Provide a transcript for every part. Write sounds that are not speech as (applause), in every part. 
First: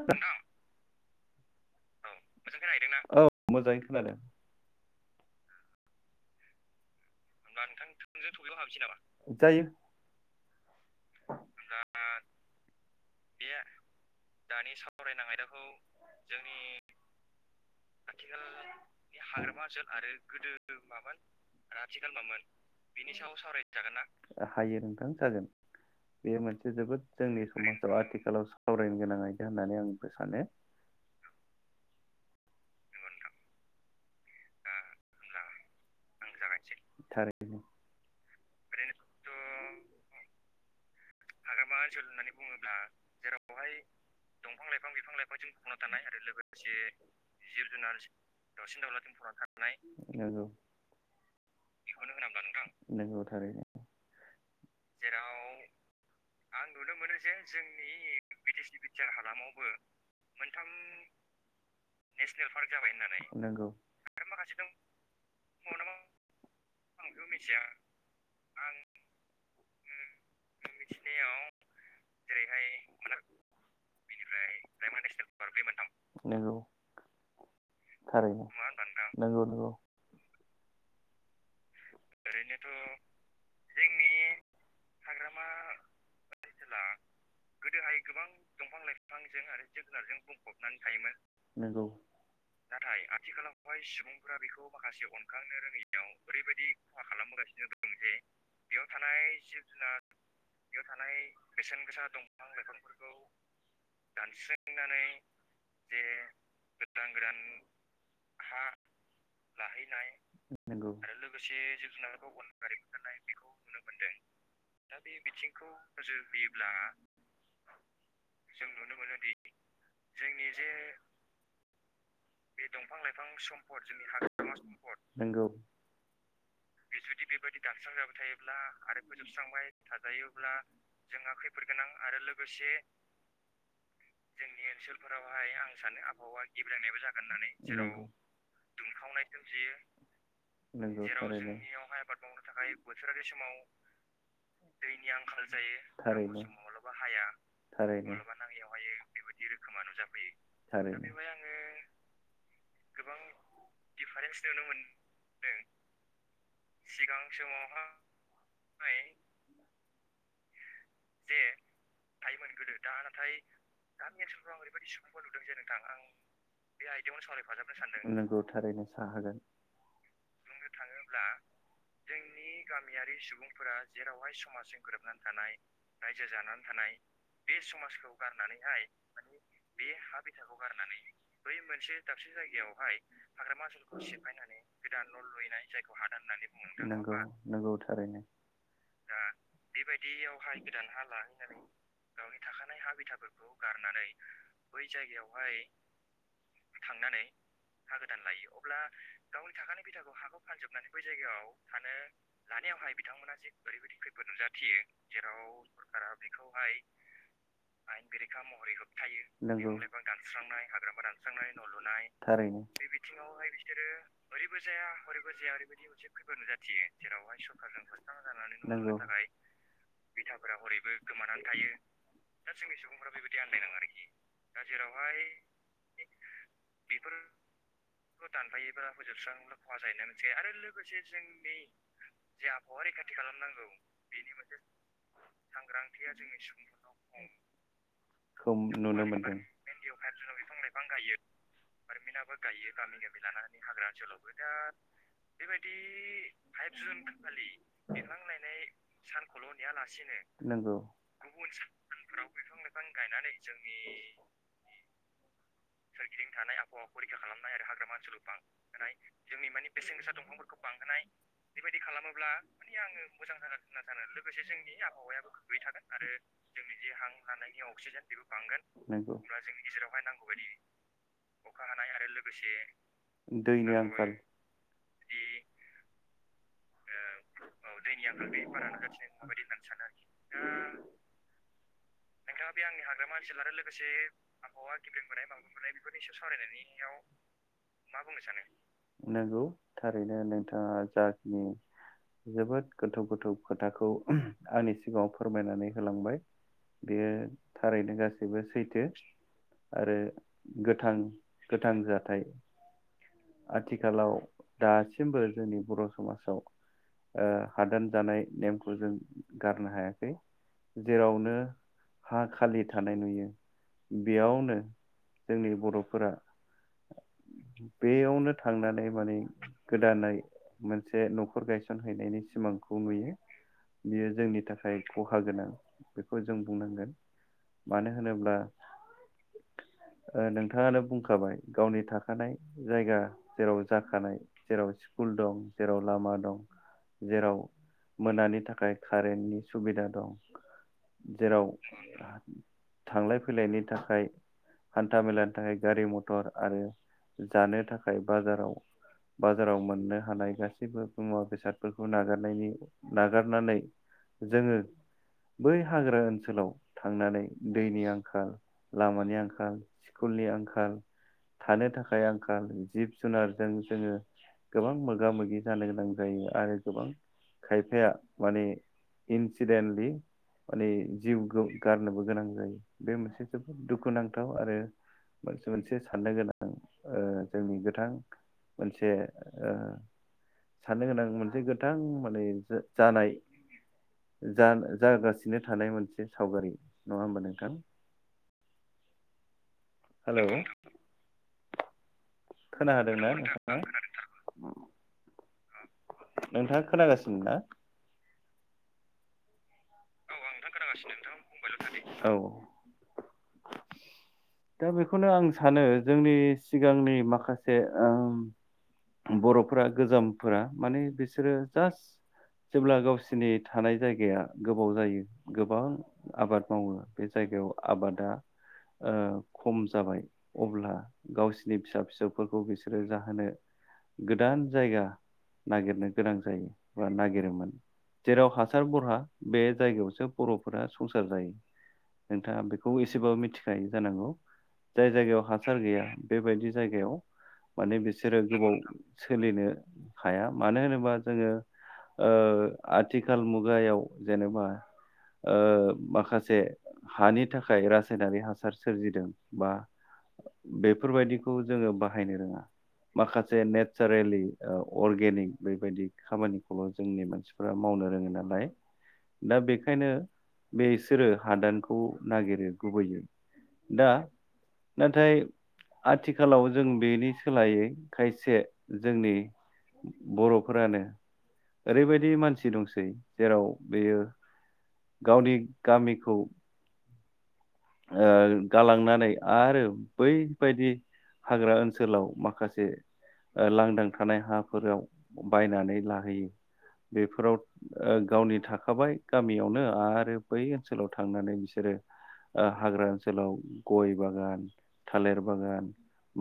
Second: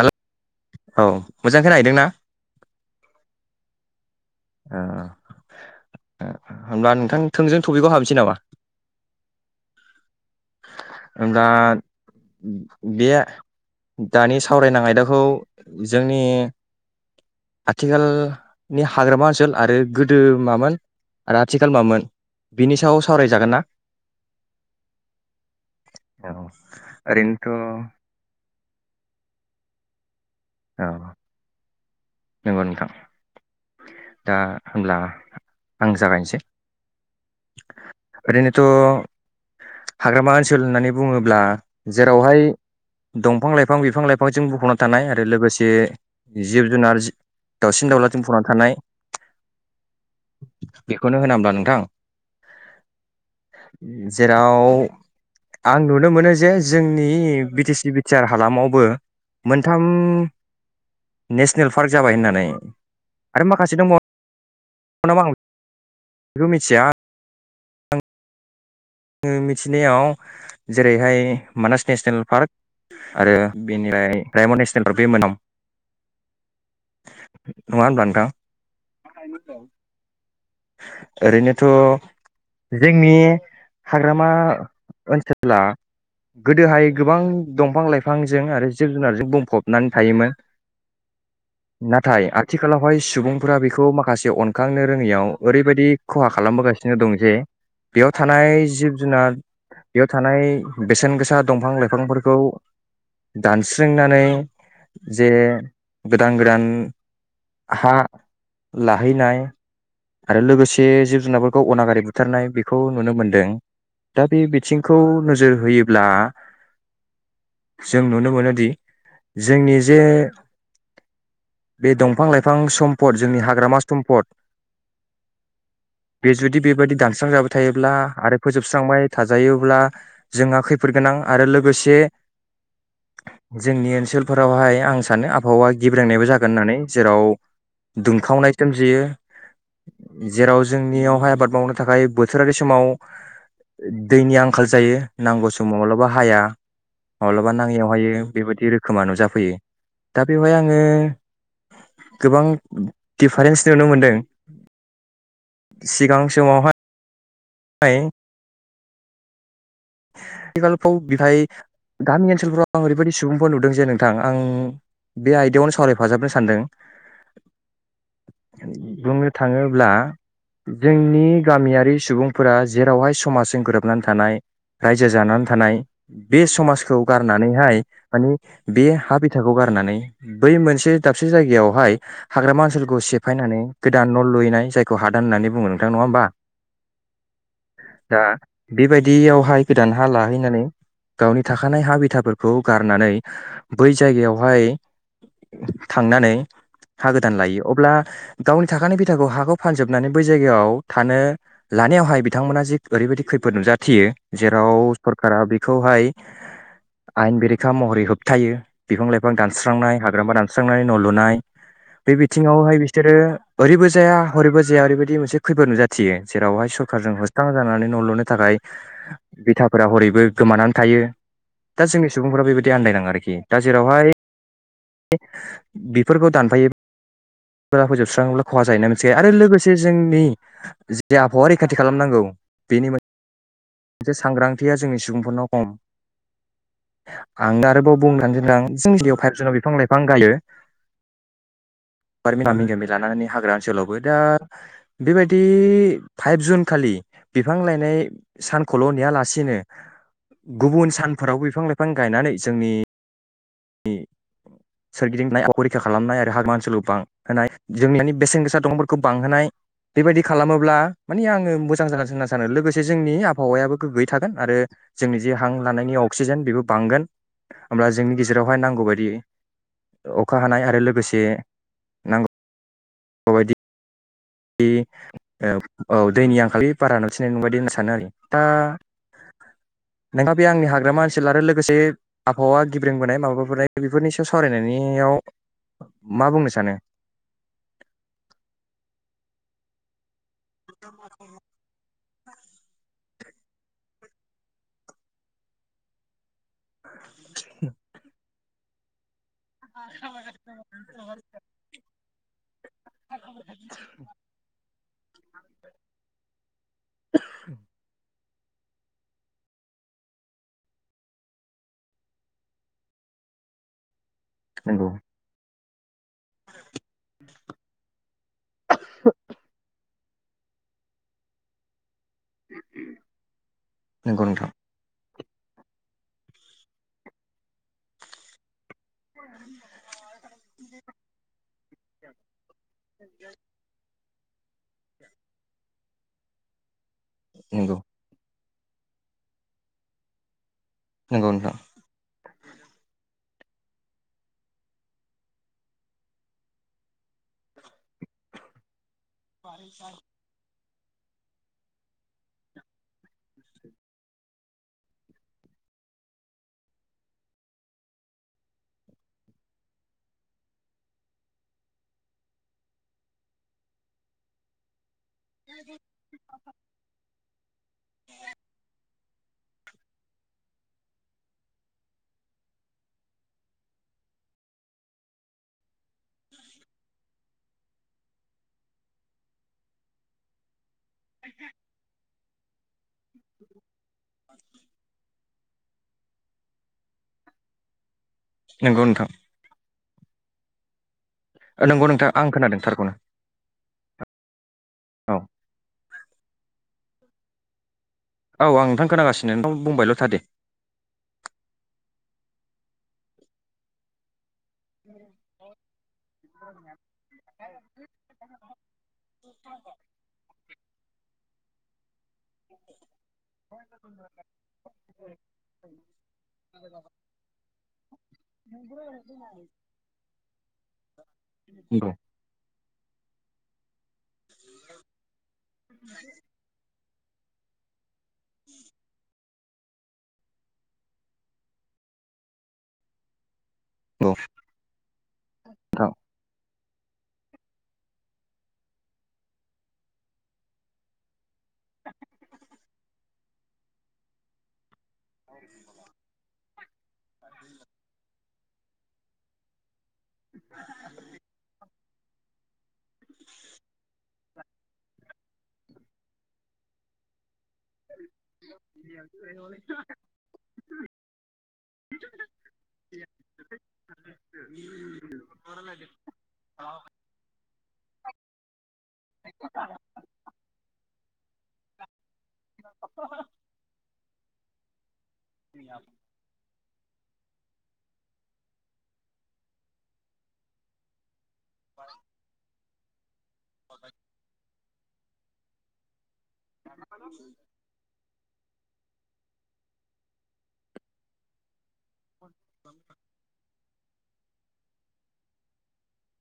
Hello औ मोजां खोनाहैदों ना। औ मोजाङै खोनादों ओ ओ होमब्ला नों होमबा नोंथां थोंजों थफिकाव हाबनिसै नामा जायो दा बे दानि सावरायनां आयदाखौ जोंनि आथिखालनि हाग्रामा ओनसोल आरो गोदो मामोन आरो आथिखाल मामोन बिनि सायाव सावरायजागोन ना हायो नोंथां औ ओरैनोथ' (unintelligible) सानो औ नंगौ नोंथां दा होमब्ला आं जागायनोसै थारैनो रैनो थ हाग्रामा ओनसोल होननानै बुङोब्ला जेरावहाय दंफां लाइफां बिफां लाइफांजों बुंफबना थानाय आरो लोगोसे जिब जुनार जि दावसिन दाउलाजों बुंफबना थानाय नंगौ बेखौनो होना ओमबा नोंथां नंगौ थारैनो जेराव आं नुनो मोनो जे जोंनि B T C B T R हालामावबो मोनथाम नेसनेल पार्क जाबाय होननानै आरो माखासे दंबावो नामा आं बेखौ मिथिया (unintelligible) मिथिया आं आङो मिथिनायाव जेरैहाय मानास नेसनेल पार्क आरो बेनिफ्राय रायमन नेसनेल पार्क बे नंगौ (unintelligible) नङा होनब्ला नोंथां थारैनो नंगौ नंगौ ओरैनो थ जोंनि हाग्रामा ओनसोला गोदोहाय गोबां दंफां लाइफांजों आरो जिब जुनारजों बुंफबनानै थायोमोन नंगौ नाथाय आथिखालावहाय सुबुंफोरा बेखौ माखासे अनखांनो रोङियाव ओरैबायदि खहा खालामबोगासिनो जे बेयाव थानाय जिब जुनार बेयाव थानाय बेसेन गोसा दंफां लाइफांफोरखौ दानस्रिंनानै जे गोदान गोदान हा लाहैनाय आरो लोगोसे नंगौ जिब जुनारफोरखौ अन बुथारनाय बेखौ नुनो मोनदों दा बे बिथिंखौ नोजोर होयोब्ला जों नुनो मोनोदि जोंनि जे बे दंफां लाइफां सम्पद जोंनि हाग्रामा सम्पद सम्पद नोंगौ बे जुदि बेबायदि दानस्रांजाबाय थायोब्ला आरो फोजोबस्रांबाय थाजायोब्ला जोंहा खैफोद गोनां आरो लोगोसे जोंनि ओन्सोलफोरावहाय आं सानो आबहावा गेब्रेंनायबो जागोन होननानै जेराव दुंखावनाय सोमजियो जेराव जोंनियाव मावनो थाखाय बोथोरारि समाव दैनि आंखाल जायो नांगौ समाव माब्लाबा हाया माब्लाबा नाङैयाव थारैनो हायो बेबायदि रोखोमा नुजाफैयो दा बेवहाय आङो दा गोबां दिफारेन्स नुनो मोनदों नुनो मोनदों सिगां समावहाय समावहाय (inaudible) आथिखालफ्राव बेहाय गामि ओन्सोलफ्राव ओरैबायदि सुबुंफोर नुदों जे नोंथां आं बे आयदायावनो सावरायफाजाबनो सानदों बे नंगौ थारैनो सा बुंनो हागोन थाङोब्ला जोंनि गामियारि सुबुंफोरा जेरावहाय समाजजों गोरोबनानै थानाय रायजो जानानै थानाय रायजो बे जानानै थानाय समाजखौ बे गारनानैहाय समाजखौ माने गारनानैहाय बे हा माने बिथाखौ बे गारनानै हा बै बिथाखौ मोनसे गारनानै दाबसे बै जायगायावहाय मोनसे दाबसे हाग्रामा जायगायावहाय ओनसोलखौ सेफायनानै हाग्रामा ओन्सोलखौ गोदान न' सेफायनानै लुहैनाय जायखौ गोदान हादान न' होननानै लुहैनाय बुङो नोंथां जायखौ नङा हादान होमबा होननानै बुंङो दा दा बेबायदियावहाय गोदान हा लाहै गावनि थाखानाय हा बिथाफोरखौ गारनानै बै जायगायावहाय थांनानै हा गोदान लायो अब्ला गावनि थाखानाय बिथाखौ हाखौ फानजोबनानै बै जायगायाव थानो लानायावहाय बिथांमोना जे ओरैबायदि खैफोद नुजाथियो जेराव थियो सरकारा जेराव बेखौहाय सरखारा बेखौहाय आयेन बेरेखा महरै आयेन बेरेखा होबथायो महरै बिफां होबथायो लाइफां बिफां- दानस्रांनाय लाइफां हाग्रामा दानस्रांनाय, न' हाग्रामा लुनाय दानस्रांनानै न' बे लुनाय बिथिङावहाय बे बिसोरो बिथिङावहाय ओरैबो बिसोरो जाया ओरैबो हरैबो जाया ओरैबायदि हरैबो मोनसे जाया खैफोद ओरैबायदि मोनसे नुजाथियो खैफोद जेरावहाय नुजाथियो सरखारजों जेरावहाय होस्रां सरखारजों जानानै न' होस्रां लुनो थाखाय जानानै थाखाय बिथाफोरा गोमानानै थायो दा जोंनि सुबुंफोरा बेबायदि आन्दायनाङो आरोखि दा जेरावहाय बेफोरखौ दानफायो फोजोबस्राङोब्ला खहा जायोना मोनसे आरो लोगोसे जोंनि जे आबहावा रैखाथि खालामनांगौ बेनि मोनसे नोंगौ। मोनसे सांग्रांथिया जोंनि खम आं आरोबाव बुंनानै खौ दोनदों नुनो जोंनियाव फाइभ मोनदों जुनाव बिफां-लाइफां गायो गामि गामि लानानै हाग्रा ओन्सोलावबो दा बेबायदि फाइभ जुन खालि बिफां लायनाय सानखौल' नेयालासिनो लासिनो नोंगौ गुबुन सानफोरावबो गुबुन बिफां लाइफां सानफोराव गायनानै जोंनि बिफां-लाइफां गायनां (unintelligible) जोंनि सोरगिदिंनाय आबहावाखौ रैखा खालामनाय आरो हागामा ओनसोलाव बांहोनाय जों मानि बेसेन गोसा दंफोरखौ बांहोनाय बेबायदि खालामोब्ला माने आङो मोजां जागोन होनना सानो लोगोसे जोंनि आबहावायाबो गोग्गयै थागोन आरो जोंनि जे हां लानायनि अक्सिजेन बेबो बांगोन होमब्ला जोंनि गेजेरावहाय नांगौ बायदि गेजेरावहाय अखा नांगौबायदि हानाय आरो लोगोसे अखा हानाय आरो नांगौ लोगोसे (unintelligible) औ दैनि आंखालनि बारा (unintelligible) बायदि होनना सानो आरो दा नोंथा बे आंनि हाग्रामा ओनसोल आरो लोगोसे आबहावा गिब्रोंबोनाय माबाबोनाय बेफोरनि सायाव सावरायनायनियाव मा बुंनो सानो? नंगौ थार ओंखायनो नोंथाङा जा जोबोद गोथौ गोथौ खोथाखौ आंनि सिगाङाव फोरमायनानै होलांबाय। बेयो थारैनो गास गासैबो सैथो। आरो गोथां गोथां जाथाय आथिखालाव दासिमबो जोंनि बर' (unintelligible) ओ हादान जानाय नेमखौ जों गारनो हायाखै जेरावनो हा खालि थानाय नुयो बेयावनो नंगौ जोंनि बर' फोरा बेयावनो थांनानै माने गोदानै मोनसे न'खर गायसन (unintelligible) सिमांखौ नुयो बियो नंगौ जोंनि नोंथां थाखाय खहा गोनां बेखौ जों बुंनांगोन मानो होनोब्ला ओ नोंथाङानो बुंखाबाय गावनि थाखानाय जायगा जेराव जाखानाय जेराव स्कुल दं जेराव लामा दं जेराव नंगौ मोनानि थाख थाखाय कारेन्टनि सुबिदा दं नंगौ जेराव नोंथां थांलाय फैलायनि थाखाय हान्था मेलानि थाखाय गारि मथर आरो जानो थाखा खाय बाजाराव बाजाराव मोननो हानाय गासै गासैबो मुवा बेसादफोरखौ नागारनायनि नागारनानै जोङो बै हाग्रा ओनसोलाव थांनानै दैनि आंखाल लामानि आंखाल स्कुलनि आंखाल थानो थाखाय आंखाल जिब जुनारजों जोङो गोबां मोगा मोगि जानो गोनां जायो आरो गोबां खायफाया माने इन्सिडेन्टलि माने जिउ गो गारनोबो गोनां जायो बे मोनसे जोबोद दुखुनांथाव आरो मोनसे साननो गोनां ओ जोंनि गोथां मोनसे ओ साननो गोनां मोनसे गोथां माने जानाय जागासिनो। (unintelligible) थानाय मोनसे सावगारि नङा होमबा नोंथां नोंगौ नोंथा हेलौ नोंगौ नोंथा। खोना दोंना नोंथां औ नोंथाङा खोनागासिनो ना? औ आं नोंथां खोनासिनो (unintelligible) औ आं नोंथां खोनागासिनो नोंथां बुबायल' था दे औ दा बेखौनो आं सानो जोंनि सिगांनि माखासे ओम बर'फोरा गोजामफोरा माने बिसोरो जास जेब्ला गावसिनि थानाय जायगाया गोबाव जायो गोबां आबाद मावो बे जायगायाव आबादा ओ खम जाबाय अब्ला गावसोरनिनि फिसा नंगौ फिसौफोरखौ बिसोरो जाहोनो बे गोदान जायगा नागिरनो गोनां जायो। नागिरोमोन जेराव हासार बरहा बे जायगायावसो बर'फोरा संसार जायो नोंथाङा बेखौ एसेबाबो मिथिखौ जाय जानांगौ नंगौ जायगायाव हासार गैया नोंथां बेबायदि जायगायाव माने बिसोरो गोबाव सोलिनो हाया मानो होनोबा जोङो ओ आथिखाल मुगायाव जेनेबा ओ माखासे हानि थाखाय रासायनारि हासार सोरजिदों बा बेफोरबायदिखौ जोङो बाहाय बाहायनो रोंआ माखासे नेचारेलि अर्गेनिक बेबायदि खामानिखौल' जोंनि मानसिफोरा फोर मावनो रोङो नालाय दा बेखायनो बेसोरो हादानखौ नागिरो गुबैयै दा नाथाय आथिखालाव जों बेनि सोलायै खायसे जोंनि बर' फोरानो ओरैबायदि मानसि दंसै बेयो गावनि गामिखौ ओ गालांनानै आरो बैबायदि हाग्रा ओनसोलाव माखासे लांदां थानाय हाफोराव बायनानै लाहैयो बेफोराव ओ गावनि थाख थाबाय गामियावनो आरो बै ओनसोलाव थांनानै बिसोरो ओ हाग्रा ओनसोलाव गय बागान थालिर बागान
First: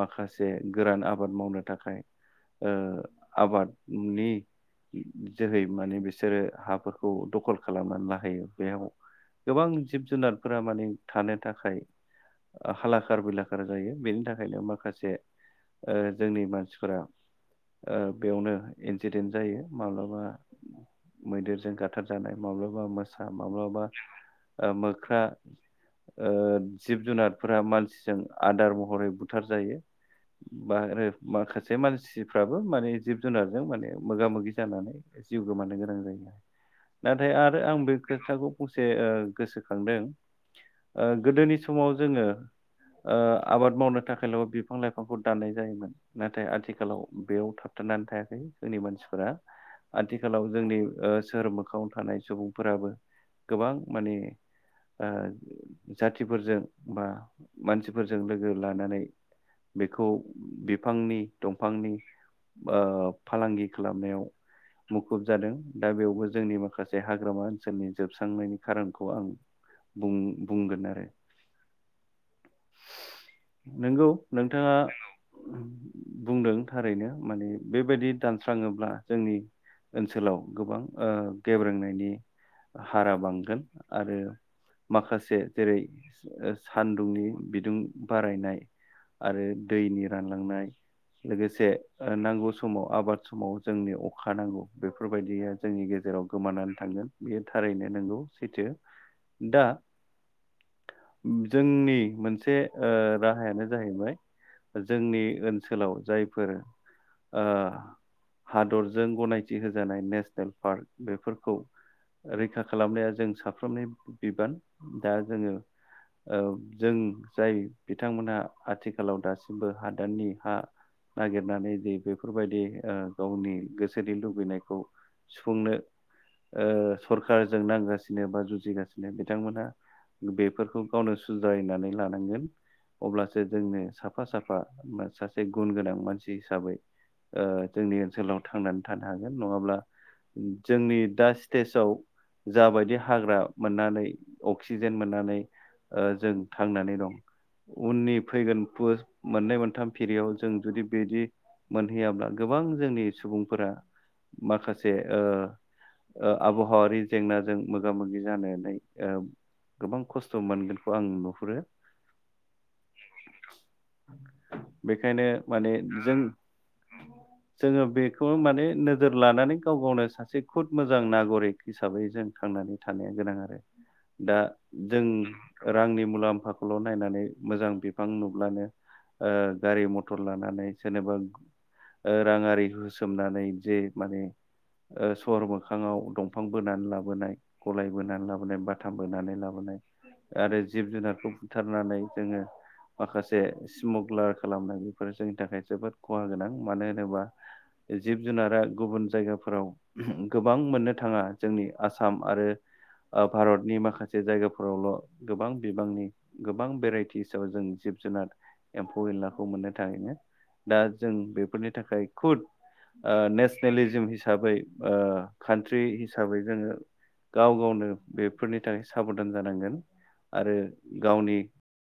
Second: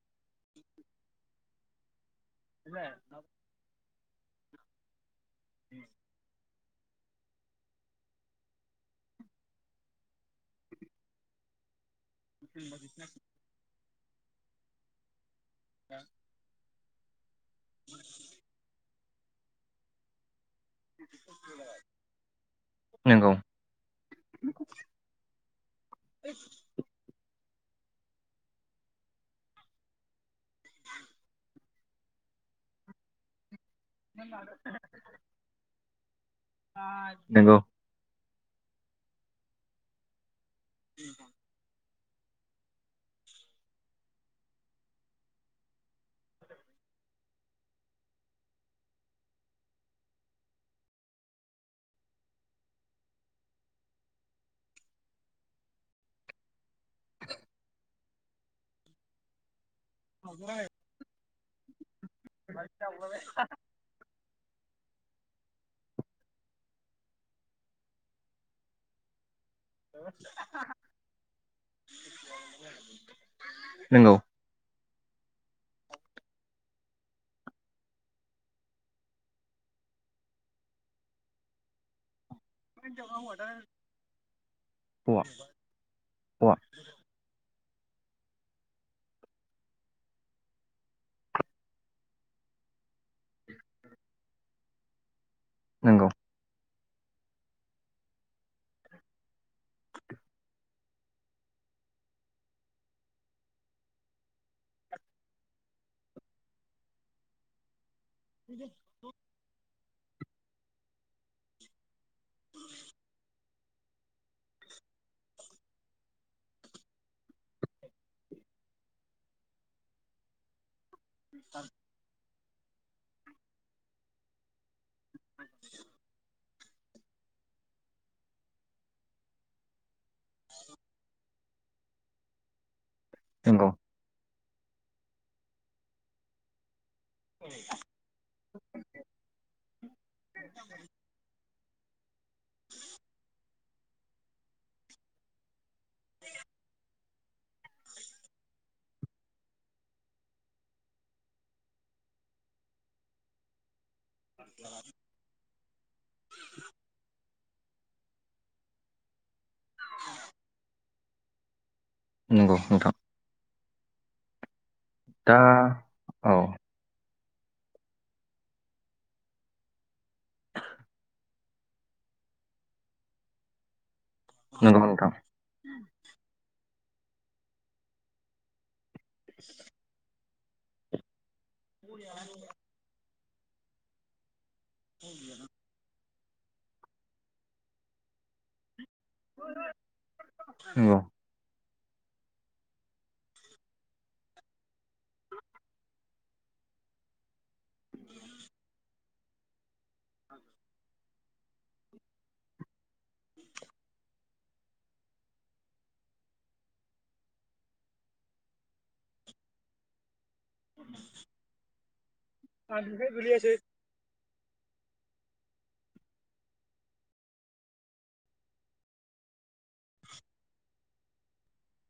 माखासे गोरान आबाद मावनो थाखाय ओ आबादनि जोहै माने बिसोरो हाफोरखौ खौ दखल खालामनानै लाहैयो बेयाव गोबां जिब जुनारफोरा माने थानो थाखाय हालाखारार बिलाखार जायो बेनि थाखाय ओंखायनो माखासे ओ जोंनि मानसिफोरा ओ बेयावनो एक्सिडेन्ट जायो माब्लाबा मैदेरजों गाथारजानाय माब्लाबा मोसा नंगौ माब्लाबा ओ मोख्रा ओ जिब जुनार फोरा मानसि आदार महरै बुथार जायो। बा माखासे मानसिफ्राबो माने जिब जुनार जों माने मोगा मोगि जानानै जिउ गोमानो गोनां जायो। नाथाय नंगौ आरो आं बे खो खोथाखौ फंसे ओ गोसोखांदों। ओ गोदोनि समाव जोङो ओ आबाद मावनो थाखायल बिफां लाइफांखौ दाननाय जायोमोन। नाथाय आथिखालाव बेयाव थाबथानानै थायाखै जोंनि मानसिफोरा आथिखालाव जोंनि ओ सोहोर मोखाङाव थानाय सुबुंफोराबो गोबां माने ओ जाथिफोरजों बा मानसिफोरजों लोगो लानानै बेखौ बिफांनि दंफांनि ओ फालांगि खालामनायाव मुखुब जादों दा बेयावबो जोंनि माखासे हाग्रामा ओनसोलनि जोबस्रांनायनि खारनखौ आं बुं बुंगोन आरो। नंगौ नोंथाङा बुंदों थारैनो माने बेबायदि दानस्राङोब्ला जोंनि ओनसोलाव गोबां गेब्रेंनायनि हारा बांगोन आरो औवा माखासे जे-जेरै औवा सान्दुंनि बि बिदुं बारायनाय आरो दैनि रानलांनाय। लोगोसे नांगौ समाव आबाद समाव जोंनो अखा नांगौ बेफोर बायदिया जोंनि नंगौ गेजेराव गोमानानै थांगोन बियो थारैनो नोंगौ सैथो। दा जोंनि मोनसे ओ राहायानो जाहैबाय जोंनि ओनसोलाव जायफोर ओ हादरजों गनायथि हो जानाय नेसनेल पार्क बेफोरखौ रैखा खालामनाया जों साफ्रोमनि बिबान। दा जोङो औ जों जाय बिथांमोनहा आथिखालाव दासिमबो हादाननि हा नागिरनानै दै बे फोरबायदि ओ गावनि गोसोनि लुबैनायखौ सुफुंनो ओ सरखारजों नांगासिनो बा जुजिगासिनो बिथांमोना बेफोरखौ गावनो सुद्रायनानै लानांगोन। अब्लासो नंगौ जोंनो साफा साफा सासे गुन गोनां मानसि हिसाबै जोंनि ओनसोलाव थांनानै थानो हागोन नङाब्ला जोंनि दासि स्टेजाव जाबायदि हाग्रा मोननानै अक्सिजेन मोननानै ओ जों थांनानै दं उननि फैगोन पुस मोननै मोनथाम फिरियाव जों जुदि बिदि मोनहैयाब्ला गोबां जोंनि सुबुंफोरा माखासे ओ ओ आबहावारि जेंना जों मोगा मोगि जानानै ओ गोबां खस्थ' मोनगोन खौ आं नुहुरो नंगौ नोंथां (inaudible) बेखायनो दा माने जों औ जोङो बेखौ माने नोजोर लानानै गाव गावनो सासे खुद मोजां नागरिक हिसाबै जों थांनानै थानाया गोनां आरो। दा नंगौ जों नोंथां रांनि मुलाम्फाखौ सल' नायनानै मोजां बिफां नुब्लानो ओ गारि मथर मथर लानानै सोरनोबा ओ राङाखौ होसो सोमनानै जे माने ओ सहर मोखाङाव दं दफां बोनानै लाबोनाय गलाय बोनानै लाबोनाय (unintelligible) थामबोनानै लाबोनाय आरो जिब नंगौ जुनारखौ बुथारनानै जोङो माखासे सिमग्लार खालामनाय बेफोरो जोंनि थाखाय जोबोद खहा गोनां मानो होनोबा जिब जुनारा गुबुन जायगाफोराव गोबां मोननो थाङा जोंनि आसाम आरो ओ भारतनि माखासे जायगाफोरावल' गोबां बिबांनि गोबां भेराइटिसाव जों जिब जुनार एम्फौ एनलाखौ मोननो थाङो दा जों बेफोरनि थाखाय खुद ओ नेसनलिज हिसाबै हिसाबै ओ कान्ट्रि हिसाबै जोङो गाव गावनो बेफोरनि थाखाय साबधान जानांगोन आरो गावनि